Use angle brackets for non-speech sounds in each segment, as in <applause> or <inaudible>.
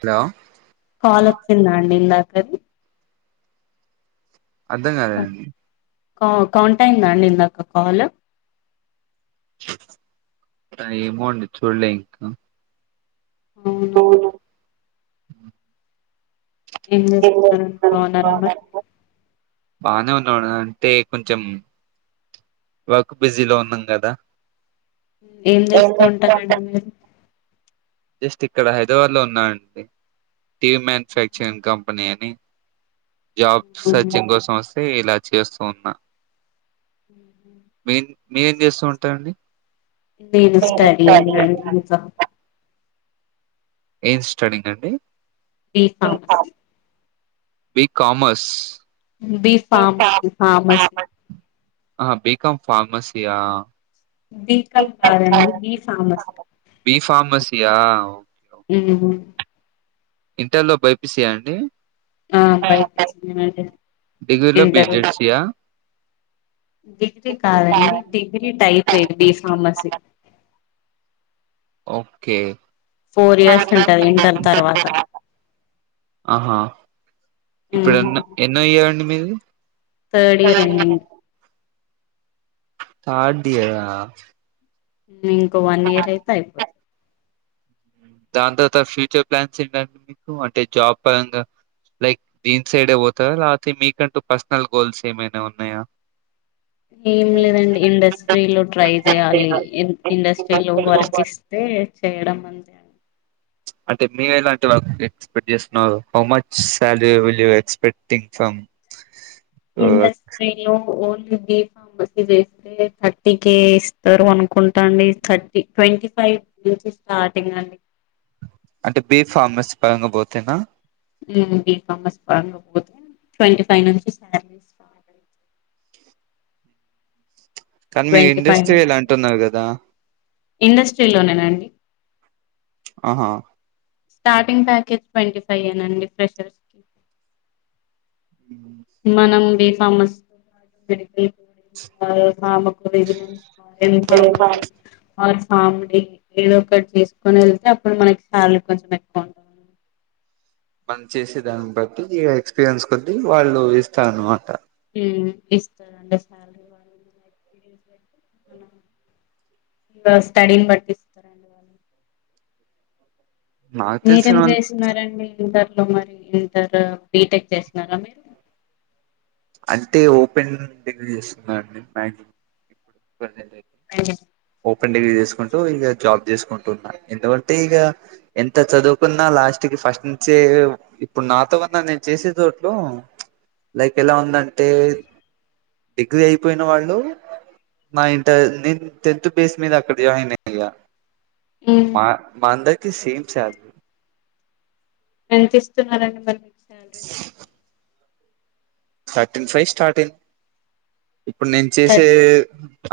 Hello call వచ్చిందా అండి ఇందాకది అర్థం కాలేదండి ఓ కౌంటఅయిందా అండి ఇందాక కాల్ ఏమో అండి చుడలే ఇంకా అవునా అవును ఏం చేస్తున్నారుని బాగున్నారా మరి బానే ఉన్నాడు అంటే కొంచెం వర్క్ బిజీలో ఉన్నాం కదా ఏం చేస్తూ ఉంటారండి మీరు జస్ట్ ఇక్కడ హైదరాబాద్ లో ఉన్నా అండి టీవ మ్యానుఫ్యాక్చరింగ్ కంపెనీ డి జాబ్ సర్చింగ్ కోసం వస్తే ఇలా చేస్తున్నా హ మీరేం చేస్తూ ఉంటారండి నేను స్టడీ యే నండి ఇంకా ఏం స్టడీంగ్ అండి B BCom pharmacy B commerce B pharmacy pharmacy ఆ బికాం ఫార్మసీయా బీ కాం బీకామ్ కదండి కాదండి బి ఫార్మసీ బి ఫార్మసీయా ఊ ఇంటర్ ల్లో బైపిసి ఆ అండి ఆ బైపీసి ఏ అండి డిగ్రీలో ఇంటర్ బిజెడ్సియా డిగ్రీ కాదండి డిగ్రీ టైప్ ఏడి ఫార్మసీ ఓకే ఫోర్ ఇయర్స్ ఉంటది ఇంటర్ తర్వాత ఇప్పుడున్న ఎన్నో ఇయర్ అండి మిది తథర్డ్ ఇయర్ ఎడింగ్ థర్డ్ ఇయరా ఉ ఇంకో వన్ ఇయర్ అయితే అయిపోతుంది దాని తర్వాత ఫ్యూచర్ ప్లాన్స్ ఏంటంటే మీకు అంటే జాబ్ పరంగా లైక్ దీన్ సైడే పోతారా లేకపోతే మీకంటూ పర్సనల్ గోల్స్ ఏమైనా ఉన్నాయా ఏం లేదండి ఇండస్ట్రీలో ట్రై చేయాలి ఇండస్ట్రీలో వర్క్ ఇస్తే చేయడం అంతే అండి అంటే మీ ఇలాంటి వాళ ఎక్స్పెక్ట్ చేస్తున్నారు how much salary will expecting from your work? ఇండ్రాస్ట్రీలో ఓన్ బి ఫార్మసీ చేస్తే థర్టీ కే ఇస్తారు అనుకుంటా అండి థర్టీ ట్వంటీ ఫైవ్ నుంచి స్టార్టింగ్ అండి అంటే బీ ఫార్మస్ పరంగా పోతేనా బి ఫార్మసీ పరంగా పోతే ట్వంటీ ఫైవ్ నుంచి శాలరీ స్టాట్ కానీ మీ ట్వంటీ ఫైవ్ ఇండస్ట్రీ ఇలా నుంచి అంటున్నారు కదా ఇండస్ట్రీలోనే నండి ఆహా స్టార్టింగ్ ప్యాకేజ్ ట్వంటీ ఫైవ్ ఏనాండి ఫ్రెషర్స్ కి మనం B pharmacy <unintelligible> B pharmacy <unintelligible> form D ఏదో ఒకటి చేసుకోని వెళ్తే అప్పుడు మనకి శాలరీ కొంచెం ఎక్కువ ఉంటుంది. మనం చేసేదాన్ని బట్టి ఇగ ఎక్స్పీరియన్స్ కొద్ద్దీ వాళ్ళు ఇస్తారు అన్నమాట ఇస్తురండి సాలరీ వాళ్ళు ఇకా స్టడీని బట్టి ఇస్తరండి వాళ్ళు నాకు మీరేమ్ తెలిసిన చేసినారండి ఇంటర్ లో మరి ఇంటర్ బీటెక్ చేసినారా మీరు అంటే ఓపెన్ డిగ్రీ చేస్తున్నాండి మ్యాగ ఓపెన్ డిగ్రీ చేసుకుంట ఇక జాబ్ చేసుకుంటున్న ఎందుకంటే ఇక ఎంత చదువుకున్నా లాస్ట్ కి ఫస్ట్ నుంచే ఇప్పుడు నాతో ఉన్నా నేను చేసే దాట్లో లైక్ ఎలా ఉందంటే డిగ్రీ అయిపోయిన వాళ్ళు నా ఇంటర్ నేను టెన్త్ బేస్ మీద అక్కడ జాయిన్ అయ్యా ఉమ్ మా మా అందరికి సేమ్ సాలరీ ఎంత ఇస్తున్నారండి మరి సాలరీ తీర్టీన్ ఫైవ్ స్టార్టింగ్ ఇప్పుడు నేను థర్ చేసే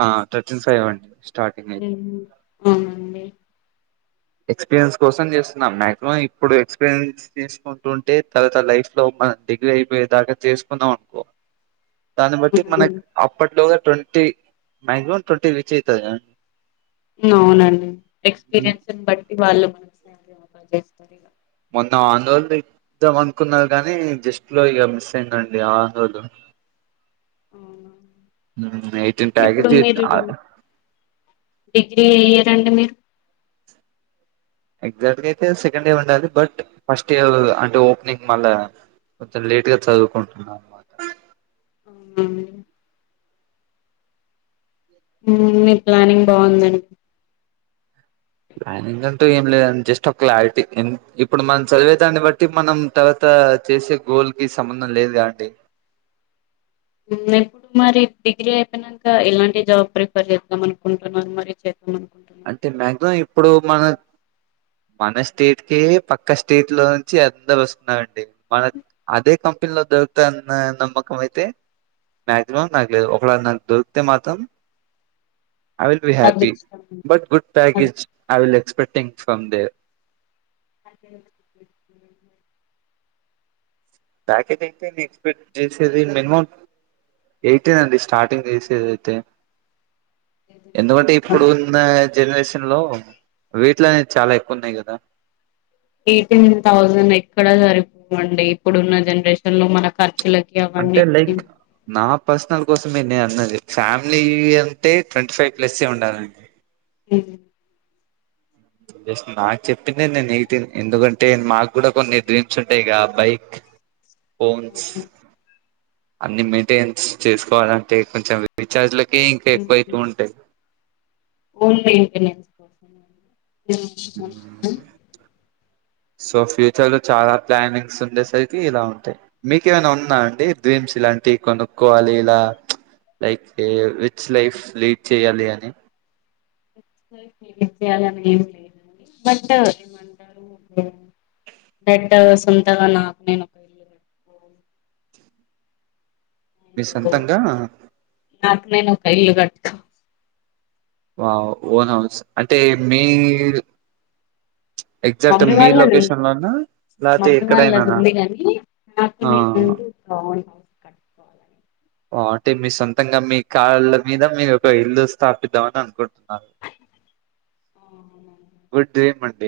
ఆ థర్టీన్ ఫైవ్ అండి స్టార్టింగ్ అయితే ఆ అవునండి ఎక్స్పీరియన్స్ కోసం చేస్తున్నాం మాక్సిమం ఇప్పుడు ఎక్స్పీరియన్స్ చేసుకుంటుంటే తర్వాత లైఫ్ లో మనం డిగ్రీ అయిపోయే దాకా చేసుకుందాం అనుకో దాన్ని బట్టి అవునండి మనకు అప్పట్లోగా ట్వంటీ మ్యాక్సిమమ్ ట్వంటీ రీచ్ అయితది కదండి అవునండి ఎక్స్పీరియన్స్ని బట్టి వాళ్ళు మనకి సాలరీ ఆఫర్ చేస్తారు ఇగ మొన్న <unintelligible> ఇద్దాం అనుకున్నారు కానీ జస్ట్ లో ఇక మిస్ అయిందండి ఆ <unintelligible> ఎయిటీన్ ఇప్పుడు ప్యాకేజ్ మీరు డిగ్రీ ఏ ఇయర్ అండి మీరు ఎగ్జాక్ట్గా అయితే సెకండ్ ఇయర్ ఉండాలి బట్ ఫస్ట్ ఇయర్ అంటే ఓపెనింగ్ మళ్ళా కొంచెం లేట్గా చదువుకుంటున్నాన్నమాట అవునాండి మీ ప్లానింగ్ బాగుందండి ప్లానింగ్ అంటూ ఏం లేదండి జస్ట్ ఒక క్లారిటీ ఇప్పుడు మనం చదివే దాన్ని బట్టి మనం తర్వాత చేసే గోల్ కి సంబంధం లేదుగా అండి ఇప్పుడు మరి డిగ్రీ అయిపోయినాక ఇలాంటి జాబ్ ప్రిఫర్ చేద్దాం అనుకుంటున్నారు మరి అనుకుంటున్నారు అంటే మ్యాక్సిమం ఇప్పుడు మన మన స్టేట్ కే పక్క స్టేట్ లో నుంచి అందరు వస్తున్నారండి మన అదే కంపెనీలో దొరుకుతదన్న నమ్మకం అయితే మాక్సిమం నాకు లేదు ఒక నాకు దొరికితే మాత్రం ఐ విల్ బి హ్యాపీ అదృష్టం బట్ గుడ్ అది. ప్యాకేజ్ టింగ్ ఫ్రమ్ దేర్ అదే ప్యాకేజ్ అయితే నేను ఎక్స్పెక్ట్ చేసేది మినిమం ఎయిటీన్ అండి స్టార్టింగ్ చేసేది అయితే ఎందుకంటే ఇప్పుడు ఉన్న జనరేషన్ హెలో వీట్ల అయితే చాల ఎక్కువ ఉన్నాయి కదా ఎయిటీన్ థౌసెండ్ ఎక్కడ సరిపోవండి ఇప్పుడున్న జనరేషన్ లో మన ఖర్చులు అంటే లైక్ నా పర్సనల్ కోసం మె నే అన్నది ఫ్యామ్లీ అంటే ట్వంటీ ఫైవ్ ప్లస్సె ఉండాలండి ఉహ్ జస్ నాకు చెప్పింది నేను న ఎందుకంటే మాక్కూడ కొన్ని డ్రీమ్స్ ఉంటాయిగా బైక్ ఫోన్స్ అన్ని మెయింటెనెన్స్ చేసుకోవాలంటె కొంచెం రచార్జ్ల కే ఇంక ఉ ఇటు ఉ వైపు ఉంట ఓన్ మైన్ టెనెన్స్ హ్ సో ఫ్యూచర్ లో చాలా ప్లానింగ్స్ ఉండేసరికి ఇలా ఉంటాయి మీకు ఏమైనా ఉన్నా అండి డ్రీమ్స్ ఇలాంటివి కొనుక్కోవాలి ఇలా లైక్ రిచ్ లైఫ్ లీడ్ చేయాలి అని చులానె ఉంటాయి బట్ ఏమంటారు బట్ సొంతగా నాకు నేనుట్ మి సొంతంగా నాకు నేను ఒక ఇల్లు కడ్ వావ్ ఓన్ హౌస్ అంటే మీ ఎగ్జాక్ట్ మమ్మీ మీ వాళ్ళది లొకేషన్ లోనా లేకపోతే మమ్మీ వాళ్ళది ఎక్కడైనానా ఉంది కనీ నాకు ఆ మి <unintelligible> కోవాలని అ అంటే మీ సొంతంగ మీ కాళ్ళ మీద మీ ఒక ఇల్లు స్థాపిద్దాం అని అనుకుంటుంది న గుడ్ డే గుడ్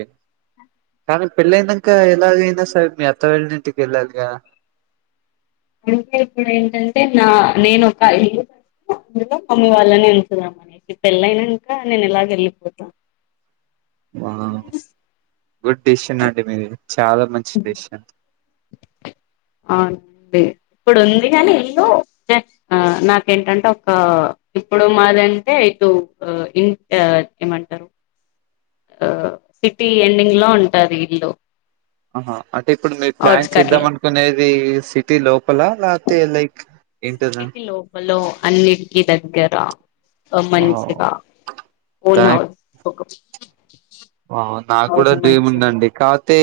కానీ పెళ్ళ అయినక ఎలాగైనా సరే మీ అత్త వాళ్ళింటికి వెళ్ళాలి గా ఇంకాే ఇప్పుడంటే నా నేను ఒక ఇల్ అందు మమ్మీ వాళ్ళని ఉంచుదాం అని పెళ్ళైనాక నేను ఇలాగ వెళ్ళిపోతాను ఆ గుడ్ డెసిషన్ అండి మీది చాల మంచి డెసిషన్ అవుం డి ఇప్పుడు ఉంది కాని ఇల్లు నాకేంటంటే ఒక ఇప్పుడు మాది అంటే ఇటు ఇ ఏమంటారు ఆ సిటీ ఎండింగ్ లో ఉంటాది ఇల్లు అహ అంటే ఇప్పుడు మీర్ ప్లాన్ ఔట్స్కట్లో చేద్దాం అనుకునేదీ సిటీ లొ పక్కల లాతే లైక్ ఎనక కి దగ్గర పోన్ మనిషిగా ఓన్ హౌస్ ఆ ఓన్ నాకూడ హౌస్ డీమ్ మంచిగా ఉందండి కాతే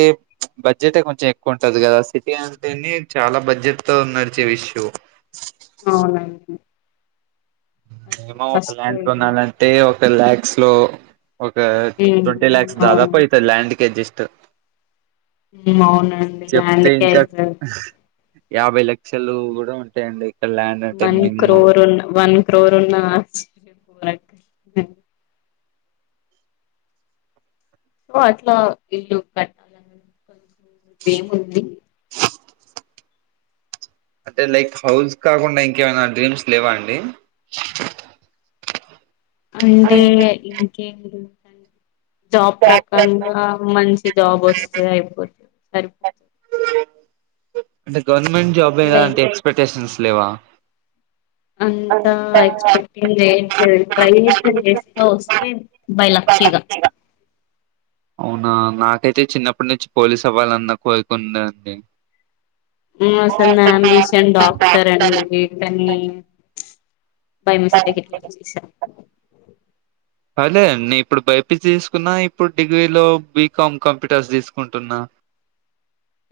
బడ్జెట్ కొంచెం ఎక్కువ ఉంటది కదా సిటీ అంటే చాల బడ్జెట్ తో నడిచే ఇష్యూ అవునండి అదే ఏమో ఒక ఫస్ట్ ల్యాండ్ ఇల్లు. కొనాలంటే ఒక్ టెన్ ల్యాక్స్ లో ఒక హ్మ్. ట్వంటి ల్యాక్స్ అవును దాదాపు అయితే ల్యాండ్ కి అడ్జెస్ట్ ట అవునండి ల్యాండ్కే కే ఇంకా ఐతది యాభై లక్షలు కూడా ఉంటాయండి ఇక్కడ ల్యాండ్ అంటే వన్ మినిమం. క్రోర్ ఉన్న వన్ వన్ క్రోర్ ఉన్న ఆశ సో అట్లా ఇల్లు కట్టాల ఇ ఏము ఉంది అంటే లైక్ హౌస్ కాకుండా ఇంకేమనా డ్రీమ్స్ లేవా అండి అంటే ఇంకేంటిది అం జాబ్ బ్యాక్ ప్యాక్ ప్రకంగా మంచి జాబ్ వస్తే అయిపోతు సరి అంటే గవర్నమెంట్ జాబ్ ఎలా అంటే ఎక్స్పెక్టేషన్స్ లేవా అంతా ఎక్స్పెక్టేషన్స్ లేవు ట్రై వస్తే బై లక్కీగా అవునా నాకైతే చిన్నప్పటి నుంచి పోలీస్ అవ్వాలన్నా కోరుకుందండి అసలు నా యాంబిషన్ డాక్టర్ అండి కానీ బై మిస్టేక్ ఇట్లా వచ్చేసా అదే అండి ఇప్పుడు బైపీసీ తీసుకున్నా ఇప్పుడు డిగ్రీలో బీకామ్ కంప్యూటర్స్ తీసుకుంటున్నా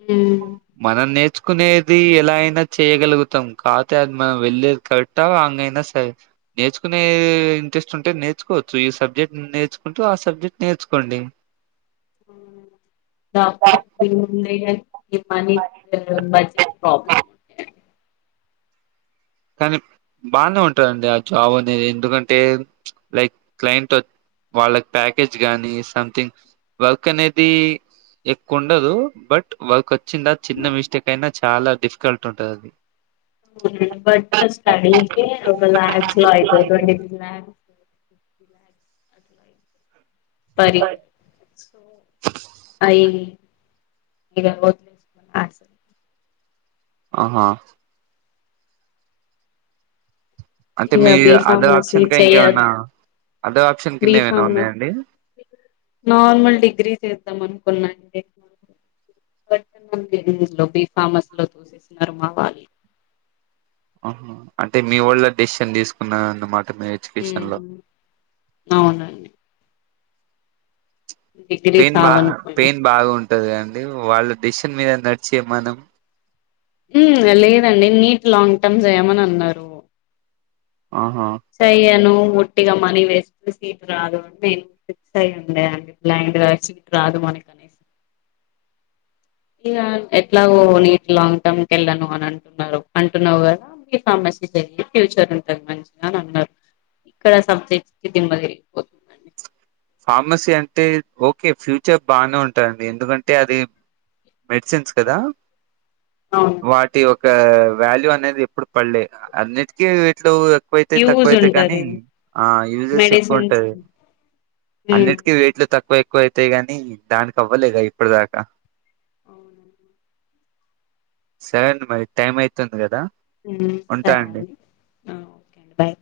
హ్మ్ మనం నేర్చుకునేది ఎలా అయినా చేయగలుగుతాం కాపోతే అది మనం వెళ్లేేది కరెక్టా అంగైనా సరే నేర్చుకునేది ఇంట్రెస్ట్ ఉంటే నేర్చుకో నేర్చుకోచ్చు ఈ సబ్జెక్ట్ నేర్చుకుంటూ ఆ సబ్జెక్ట్ నేర్చుకోండి <inaudible> మనీ బడ్జెట్ ప్రాబ్లం కానీ బానే ఉంటారండి ఆ జాబ్ అనేది ఎందుకంటే లైక్ క్లయింట్ వాళ్ళకి ప్యాకేజ్ గానీ సంథింగ్ వర్క్ అనేది ఎక్కువ ఉండదు బట్ వర్క్ వ చిన్న చిన్న మిస్టేక్ అయిన చాలా డిఫికల్ట్ ఉంటదది బట్ ఒక స్టడీకి లాక్స్ లో అయితది ట్వంటీ లాక్స్ పరి అయి <unintelligible> ఆహా అంటే ఇక మీ బి అదర్ ఫార్మసీ ఆప్షన్ గా చెయదు ఇంకేమైనా అదర్ ఆప్షన్ కింద బి ఏమైనా ఫార్మ ఉన్నాయండి నార్మల్ డిగ్రీ <unintelligible> చూసిస్తున్నారు మా వాళ్ళు హ అంటే మీ వాళ్ళ డెసిషన్ తీసుకున్న అన్నమాట మీ ఎడ్యుకేషన్ లో ఉమ్ అవునండి డిగ్రీ పెయిన్ బా చాలనుకున్నా పెయిన్ బాగుంటది అండి <unintelligible> వాళ్ళ దేశం మీద నడిచే మనం ఉ లేదండి నీట్ లాంగ్ టర్మ్ జేయమని అన్నారు ఆహా సెయ్యను వొట్టిగా మనీ వేస్టు సీటు రాదు అంటే ఈమే ఫిక్స్ అయంది అండి బ్లైండ్ గా సీట్ రాదు మనకు అనేసి ఇగ ఎట్లాగో నీట్ లాంగ్ టర్మ్ కెళ్ళను అని అంటున్నాడు అంటున్నావు గదా మీ ఫార్మసీ జెయ్యి ఫ్యూచర్ అంత మంచిగా అని అన్నారు ఇక్కడ సబ్జెక్ట్ కి దిమ్మ తిరిగిపోతుందండి ఫార్మసీ అంటే ఓకే ఫ్యూచర్ బానే ఉంటాదండి ఎందుకంటే అది మెడిసిన్స్ కదా అవునండి వాటి ఒక వ్యా వాల్యూ అనేది ఎప్పుడు పల్లే అన్నిటికీ వెయిట్లు తక్కువైతే యూజ్ తక్కువైతే కాని ఉంటది ఆ యూజెస్ ఎక్కువ మెడిసిన్స్ ఉంటాయ్ ఉమ్ అన్నిటికీ వెయిట్లు తక్కువ ఎక్కువ అవుతాయి గాని దానికి అవ్వలేగా ఇప్పటి దాకా అవునా సరే అండి మరి టైం అయితుంది గదా ఊ సరే అండి ఓకే అండి బాయ్